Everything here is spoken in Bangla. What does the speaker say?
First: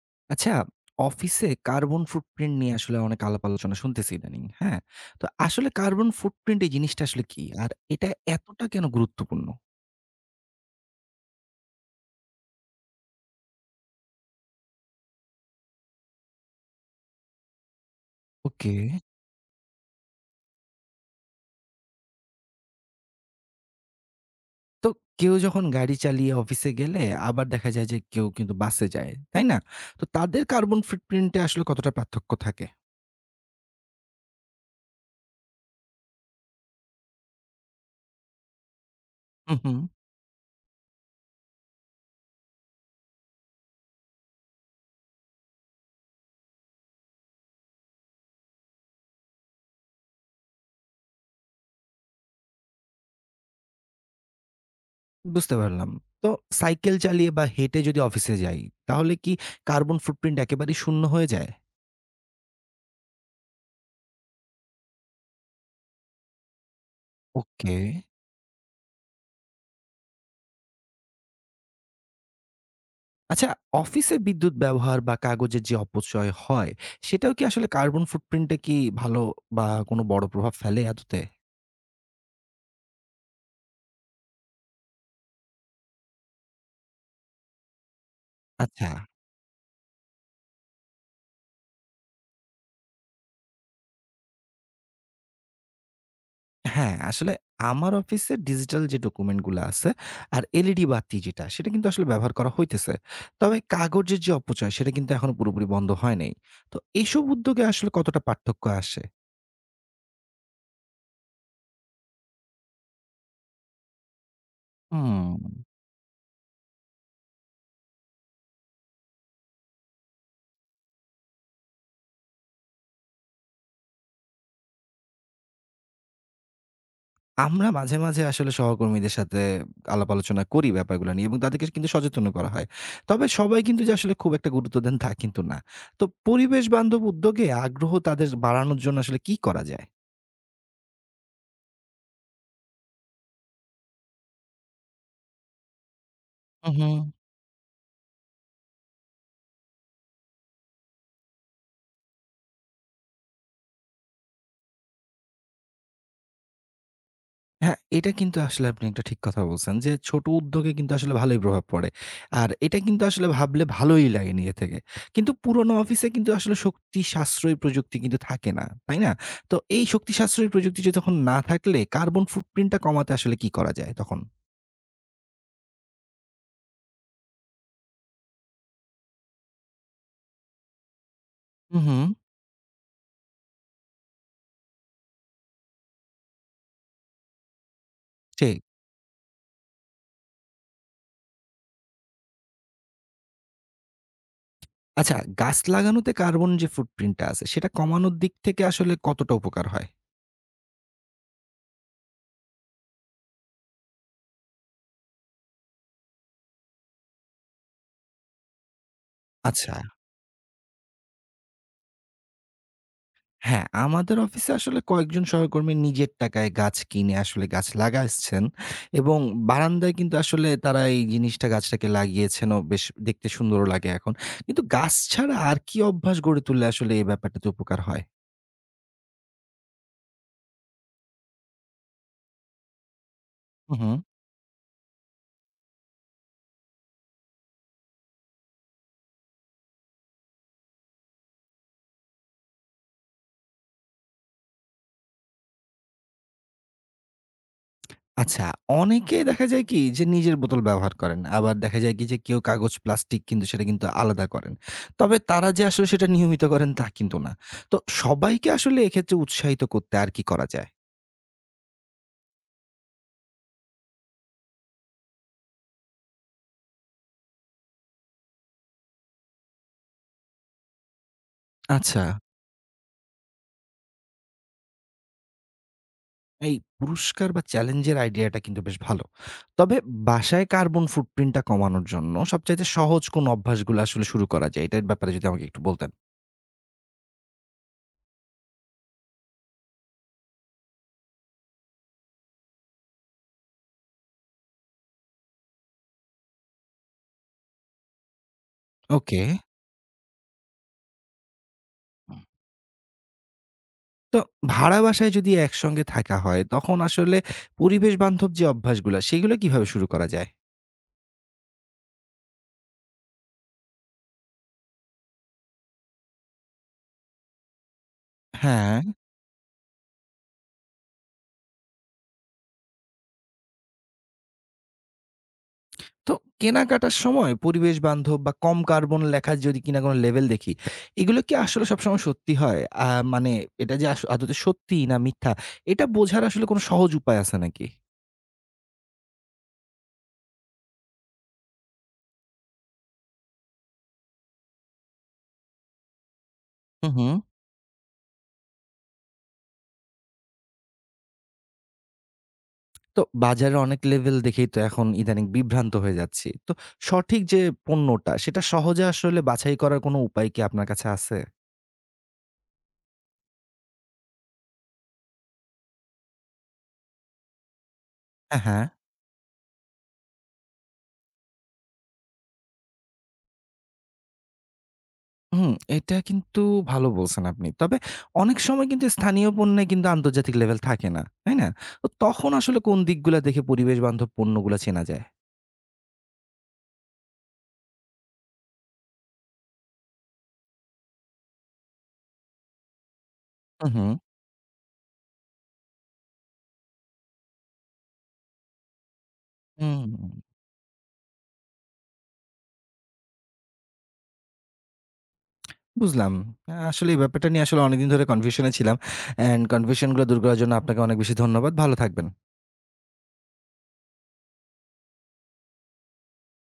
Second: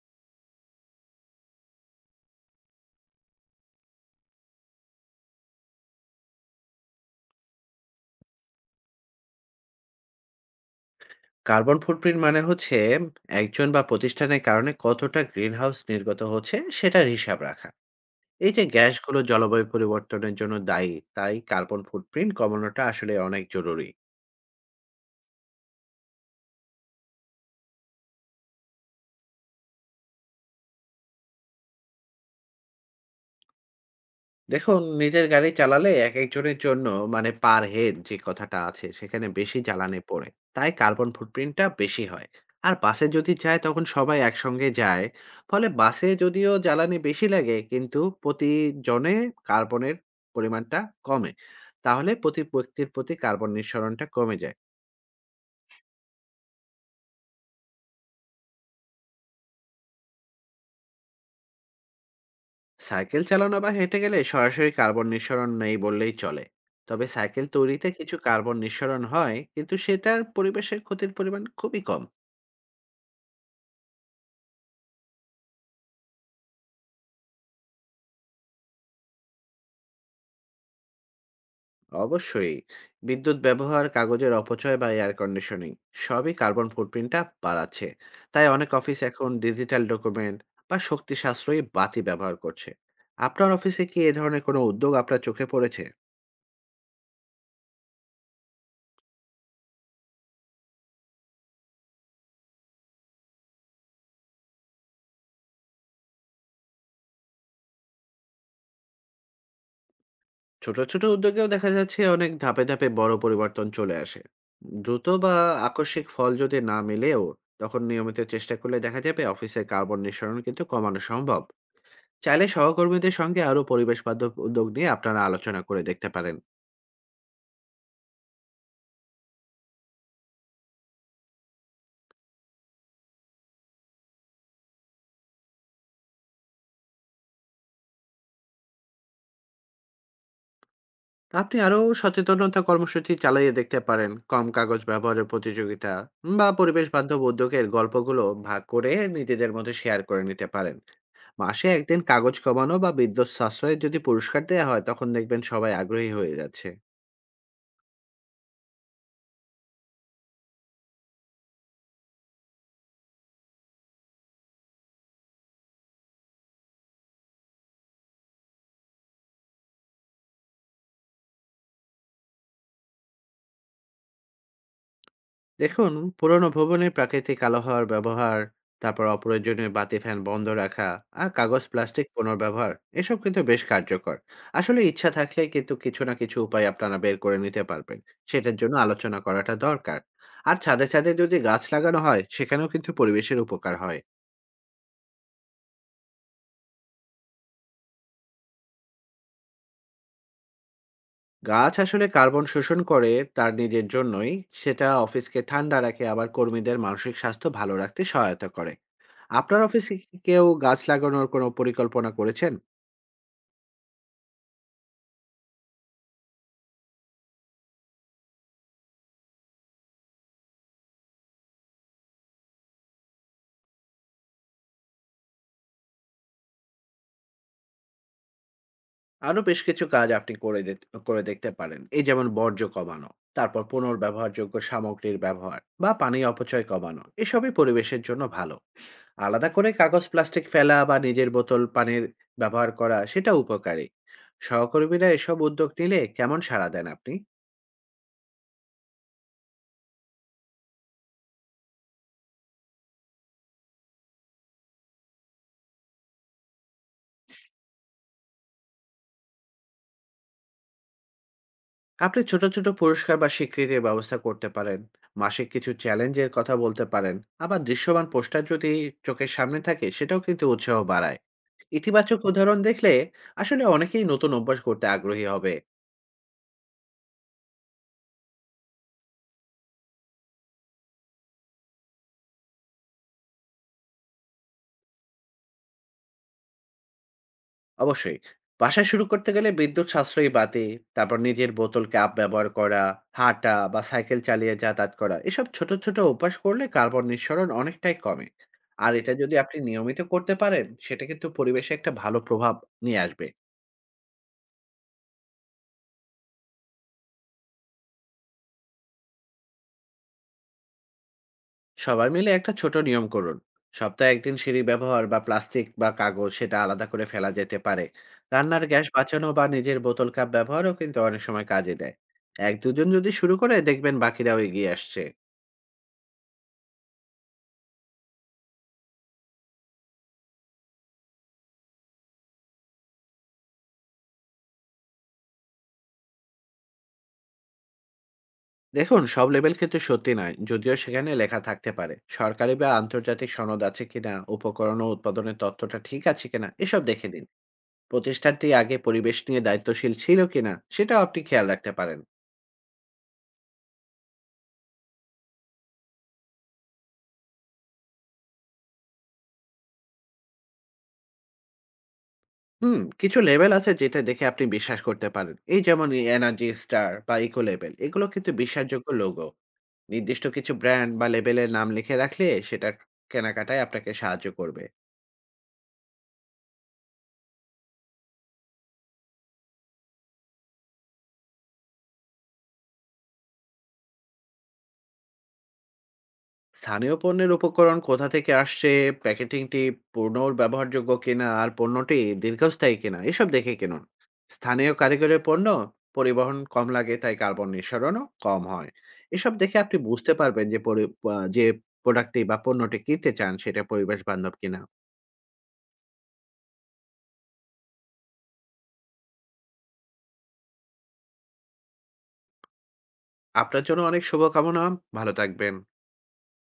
আচ্ছা, অফিসে কার্বন ফুটপ্রিন্ট নিয়ে আসলে অনেক আলাপ আলোচনা শুনতেছি ইদানিং। হ্যাঁ? তো আসলে কার্বন ফুটপ্রিন্ট এই জিনিসটা আসলে কি? আর এটা এতটা কেন গুরুত্বপূর্ণ? কার্বন ফুটপ্রিন্ট মানে হচ্ছে একজন বা প্রতিষ্ঠানের কারণে কতটা গ্রিনহাউস নির্গত হচ্ছে সেটার হিসাব রাখা। এই যে ওকে। গ্যাসগুলো জলবায়ু পরিবর্তনের জন্য দায়ী, তাই কার্বন ফুটপ্রিন্ট কমানোটা আসলে অনেক জরুরি। তো কেউ যখন গাড়ি চালিয়ে অফিসে গেলে আবার দেখা যায় যে কেউ কিন্তু বাসে যায়। তাই না? তো তাদের কার্বন ফুটপ্রিন্ট এ আসলে কতটা পার্থক্য থাকে? দেখুন, নিজের গাড়ি চালালে একেকজনের জন্য মানে পার হেড যে কথাটা আছে সেখানে হুম, বেশি হুম। জ্বালানি পড়ে। তাই কার্বন ফুটপ্রিন্টটা বেশি হয়। আর বাসে যদি যায় তখন সবাই একসঙ্গে যায়। ফলে বাসে যদিও জ্বালানি বেশি লাগে কিন্তু প্রতিজনে কার্বনের পরিমাণটা কমে। তাহলে প্রতি ব্যক্তির প্রতি কার্বন নিঃসরণটা কমে যায়। বুঝতে পারলাম। তো সাইকেল চালিয়ে বা হেঁটে যদি অফিসে যাই, তাহলে কি কার্বন ফুটপ্রিন্ট একেবারেই শূন্য হয়ে যায়? সাইকেল চালানো বা হেঁটে গেলে সরাসরি কার্বন নিঃসরণ নেই বললেই চলে। তবে সাইকেল ওকে। তৈরিতে কিছু কার্বন নিঃসরণ হয়, কিন্তু সেটার পরিবেশের ক্ষতির পরিমাণ খুবই কম। আচ্ছা, অফিসে বিদ্যুৎ ব্যবহার বা কাগজের যে অপচয় হয়, সেটাও কি আসলে কার্বন ফুটপ্রিন্ট এ কি ভালো বা কোনো বড় প্রভাব ফেলে আদতে? অবশ্যই বিদ্যুৎ ব্যবহার, কাগজের অপচয় বা এয়ার কন্ডিশনিং সবই কার্বন ফুটপ্রিন্টটা বাড়াচ্ছে। তাই অনেক আচ্ছা। অফিস এখন ডিজিটাল ডকুমেন্ট বা শক্তি সাশ্রয়ী বাতি ব্যবহার করছে। আপনার অফিসে কি এ ধরনের কোনো উদ্যোগ আপনার চোখে পড়েছে? হ্যাঁ, আসলে আমার অফিসে ডিজিটাল যে ডকুমেন্ট গুলা আছে আর এলইডি বাতি যেটা, সেটা কিন্তু আসলে ব্যবহার করা হইতেছে। তবে কাগজের যে অপচয়, সেটা কিন্তু এখনো পুরোপুরি বন্ধ হয় নাই। তো এসব উদ্যোগে আসলে কতটা পার্থক্য আসে? ছোট ছোট উদ্যোগেও দেখা যাচ্ছে অনেক ধাপে ধাপে বড় পরিবর্তন চলে আসে। দ্রুত বা হুম। আকস্মিক ফল যদি না মিলেও তখন নিয়মিত চেষ্টা করলে দেখা যাবে অফিসের কার্বন নিঃসরণ কিন্তু কমানো সম্ভব। চাইলে সহকর্মীদের সঙ্গে আরো পরিবেশ বান্ধব উদ্যোগ নিয়ে আপনারা আলোচনা করে দেখতে পারেন। আমরা মাঝে মাঝে আসলে সহকর্মীদের সাথে আলাপ আলোচনা করি ব্যাপারগুলো নিয়ে এবং তাদেরকে কিন্তু সচেতনও করা হয়। তবে সবাই কিন্তু যে আসলে খুব একটা গুরুত্ব দেন তা কিন্তু না। তো পরিবেশ বান্ধব উদ্যোগে আগ্রহ তাদের বাড়ানোর জন্য আসলে কি করা যায়? আপনি আরো সচেতনতা কর্মসূচি চালিয়ে দেখতে পারেন, কম কাগজ ব্যবহারের প্রতিযোগিতা বা হু, হু। পরিবেশ বান্ধব উদ্যোগের গল্পগুলো ভাগ করে নিজেদের মধ্যে শেয়ার করে নিতে পারেন। মাসে একদিন কাগজ কমানো বা বিদ্যুৎ সাশ্রয়ের যদি পুরস্কার দেওয়া হয় তখন দেখবেন সবাই আগ্রহী হয়ে যাচ্ছে। হ্যাঁ, এটা কিন্তু আসলে আপনি একটা ঠিক কথা বলছেন যে, ছোট উদ্যোগে কিন্তু আসলে ভালোই প্রভাব পড়ে। আর এটা কিন্তু আসলে ভাবলে ভালোই লাগে নিজে থেকে। কিন্তু পুরনো অফিসে কিন্তু আসলে শক্তি সাশ্রয়ী প্রযুক্তি কিন্তু থাকে না, তাই না? তো এই শক্তি সাশ্রয়ী প্রযুক্তি যে তখন না থাকলে কার্বন ফুটপ্রিন্ট টা কমাতে আসলে কি করা যায় তখন? দেখুন, পুরোনো ভবনে প্রাকৃতিক আলো হওয়ার ব্যবহার, তারপর অপ্রয়োজনীয় বাতি ফ্যান বন্ধ রাখা, আর কাগজ হু, হু। প্লাস্টিক পুনর্ব্যবহার, এসব কিন্তু বেশ কার্যকর। আসলে ইচ্ছা থাকলে কিন্তু কিছু না কিছু উপায় আপনারা বের করে নিতে পারবেন। সেটার ঠিক। জন্য আলোচনা করাটা দরকার। আর ছাদে ছাদে যদি গাছ লাগানো হয় সেখানেও কিন্তু পরিবেশের উপকার হয়। আচ্ছা গাছ লাগানোতে কার্বন যে ফুটপ্রিন্ট টা আছে সেটা কমানোর দিক থেকে আসলে কতটা উপকার হয়? গাছ আসলে কার্বন শোষণ করে তার নিজের জন্যই। সেটা অফিসকে ঠান্ডা রাখে, আবার কর্মীদের মানসিক স্বাস্থ্য ভালো রাখতে সহায়তা করে। আপনার আচ্ছা। অফিসে কি কেউ গাছ লাগানোর কোনো পরিকল্পনা করেছেন? হ্যাঁ, আমাদের অফিসে আসলে কয়েকজন সহকর্মী নিজের টাকায় গাছ কিনে আসলে গাছ লাগাচ্ছেন এবং বারান্দায় কিন্তু আসলে তারা এই জিনিসটা গাছটাকে লাগিয়েছেনও বেশ দেখতে সুন্দরও লাগে এখন। কিন্তু গাছ ছাড়া আর কি অভ্যাস গড়ে তুললে আসলে এই ব্যাপারটাতে উপকার হয়? আরো বেশ কিছু কাজ আপনি করে দেখতে পারেন, এই যেমন বর্জ্য কমানো, তারপর হু, হু। পুনর্ব্যবহারযোগ্য সামগ্রীর ব্যবহার বা পানি অপচয় কমানো, এসবই পরিবেশের জন্য ভালো। আলাদা করে কাগজ প্লাস্টিক ফেলা বা নিজের বোতল পানির ব্যবহার করা, সেটা উপকারী। সহকর্মীরা এসব উদ্যোগ নিলে কেমন সাড়া দেন আপনি? আচ্ছা, অনেকে দেখা যায় কি যে নিজের বোতল ব্যবহার করেন। আবার দেখা যায় কি যে কেউ কাগজ, প্লাস্টিক কিন্তু সেটা কিন্তু আলাদা করেন। তবে তারা যে আসলে সেটা নিয়মিত করেন তা কিন্তু না। তো সবাইকে আসলে এক্ষেত্রে উৎসাহিত করতে আর কি করা যায়? আপনি ছোট ছোট পুরস্কার বা স্বীকৃতির ব্যবস্থা করতে পারেন, মাসিক কিছু চ্যালেঞ্জের কথা বলতে পারেন। আবার দৃশ্যমান পোস্টার যদি চোখের সামনে থাকে সেটাও কিন্তু উৎসাহ বাড়ায়। আচ্ছা। ইতিবাচক উদাহরণ দেখলে আসলে অনেকেই নতুন অভ্যাস করতে আগ্রহী হবে। এই পুরস্কার বা চ্যালেঞ্জের আইডিয়াটা কিন্তু বেশ ভালো। তবে বাসায় কার্বন ফুটপ্রিন্টটা কমানোর জন্য সবচাইতে সহজ কোন অভ্যাসগুলো আসলে শুরু করা যায়? এটার ব্যাপারে যদি আমাকে একটু বলতেন। অবশ্যই, বাসায় শুরু করতে গেলে বিদ্যুৎ সাশ্রয়ী বাতি, তারপর নিজের বোতল কাপ ব্যবহার করা, হাঁটা বা সাইকেল চালিয়ে যাতায়াত করা, এসব ছোট ছোট অভ্যাস করলে কার্বন নিঃসরণ অনেকটাই কমে। আর এটা ওকে। যদি আপনি নিয়মিত করতে পারেন সেটা কিন্তু পরিবেশে একটা হুম। ভালো প্রভাব নিয়ে আসবে। তো ভাড়া বাসায় যদি একসঙ্গে থাকা হয়, তখন আসলে পরিবেশ বান্ধব যে অভ্যাসগুলা, সেগুলো কিভাবে শুরু করা যায়? সবাই মিলে একটা ছোট নিয়ম করুন। সপ্তাহে একদিন সিঁড়ি ব্যবহার বা প্লাস্টিক বা কাগজ সেটা আলাদা করে ফেলা যেতে পারে। রান্নার হ্যাঁ। গ্যাস বাঁচানো বা নিজের বোতল কাপ ব্যবহারও কিন্তু অনেক সময় কাজে দেয়। এক দুজন যদি শুরু করে দেখবেন বাকিরাও এগিয়ে আসছে। তো কেনাকাটার সময় পরিবেশ বান্ধব বা কম কার্বন লেখা যদি কিনা কোনো লেবেল দেখি, এগুলো কি আসলে সবসময় সত্যি হয়? মানে এটা যে আদতে সত্যি না মিথ্যা, এটা বোঝার আসলে কোনো সহজ উপায় আছে নাকি? দেখুন, সব লেভেল কিন্তু সত্যি নয়। যদিও সেখানে লেখা থাকতে পারে, সরকারি বা আন্তর্জাতিক সনদ আছে কিনা, উপকরণ ও উৎপাদনের তথ্যটা ঠিক আছে কিনা, এসব হুম, দেখে হুম। দিন। প্রতিষ্ঠানটি আগে পরিবেশ নিয়ে দায়িত্বশীল ছিল কিনা সেটাও আপনি খেয়াল রাখতে পারেন। তো বাজারে অনেক লেভেল দেখেই তো এখন ইদানিং বিভ্রান্ত হয়ে যাচ্ছি। তো সঠিক যে পণ্যটা সেটা সহজে আসলে বাছাই করার কোনো উপায় কি আপনার কাছে আছে? হুম, কিছু লেভেল আছে যেটা দেখে আপনি বিশ্বাস করতে পারেন। এই যেমন এই এনার্জি স্টার বা ইকো লেভেল, এগুলো কিন্তু হুম, হ্যাঁ, হ্যাঁ। বিশ্বাসযোগ্য লোগো। নির্দিষ্ট কিছু ব্র্যান্ড বা লেবেলের নাম লিখে রাখলে সেটা কেনাকাটায় আপনাকে সাহায্য করবে। হুম, এটা কিন্তু ভালো বলছেন আপনি। তবে অনেক সময় কিন্তু স্থানীয় পণ্যে কিন্তু আন্তর্জাতিক লেভেল থাকে না। তাই না? তো তখন আসলে কোন দিকগুলা দেখে পরিবেশ বান্ধব পণ্যগুলা চেনা যায়? স্থানীয় পণ্যের উপকরণ কোথা থেকে আসছে, প্যাকেটিংটি পুনর্ব্যবহারযোগ্য কিনা, আর পণ্যটি দীর্ঘস্থায়ী কিনা, এসব দেখে হুম, কিনুন। হুম। স্থানীয় কারিগরের পণ্য পরিবহন কম লাগে, তাই কার্বন নিঃসরণও কম হয়। এসব দেখে আপনি হুম, বুঝতে পারবেন যে যে প্রোডাক্টটি বা পণ্যটি কিনতে চান সেটা পরিবেশ বান্ধব কিনা। বুঝলাম। আসলে এই ব্যাপারটা নিয়ে আসলে অনেকদিন ধরে কনফিউশন এ ছিলাম। অ্যান্ড কনফিউশন গুলো দূর করার জন্য আপনাকে অনেক বেশি ধন্যবাদ। ভালো থাকবেন। আপনার জন্য অনেক শুভকামনা। ভালো থাকবেন।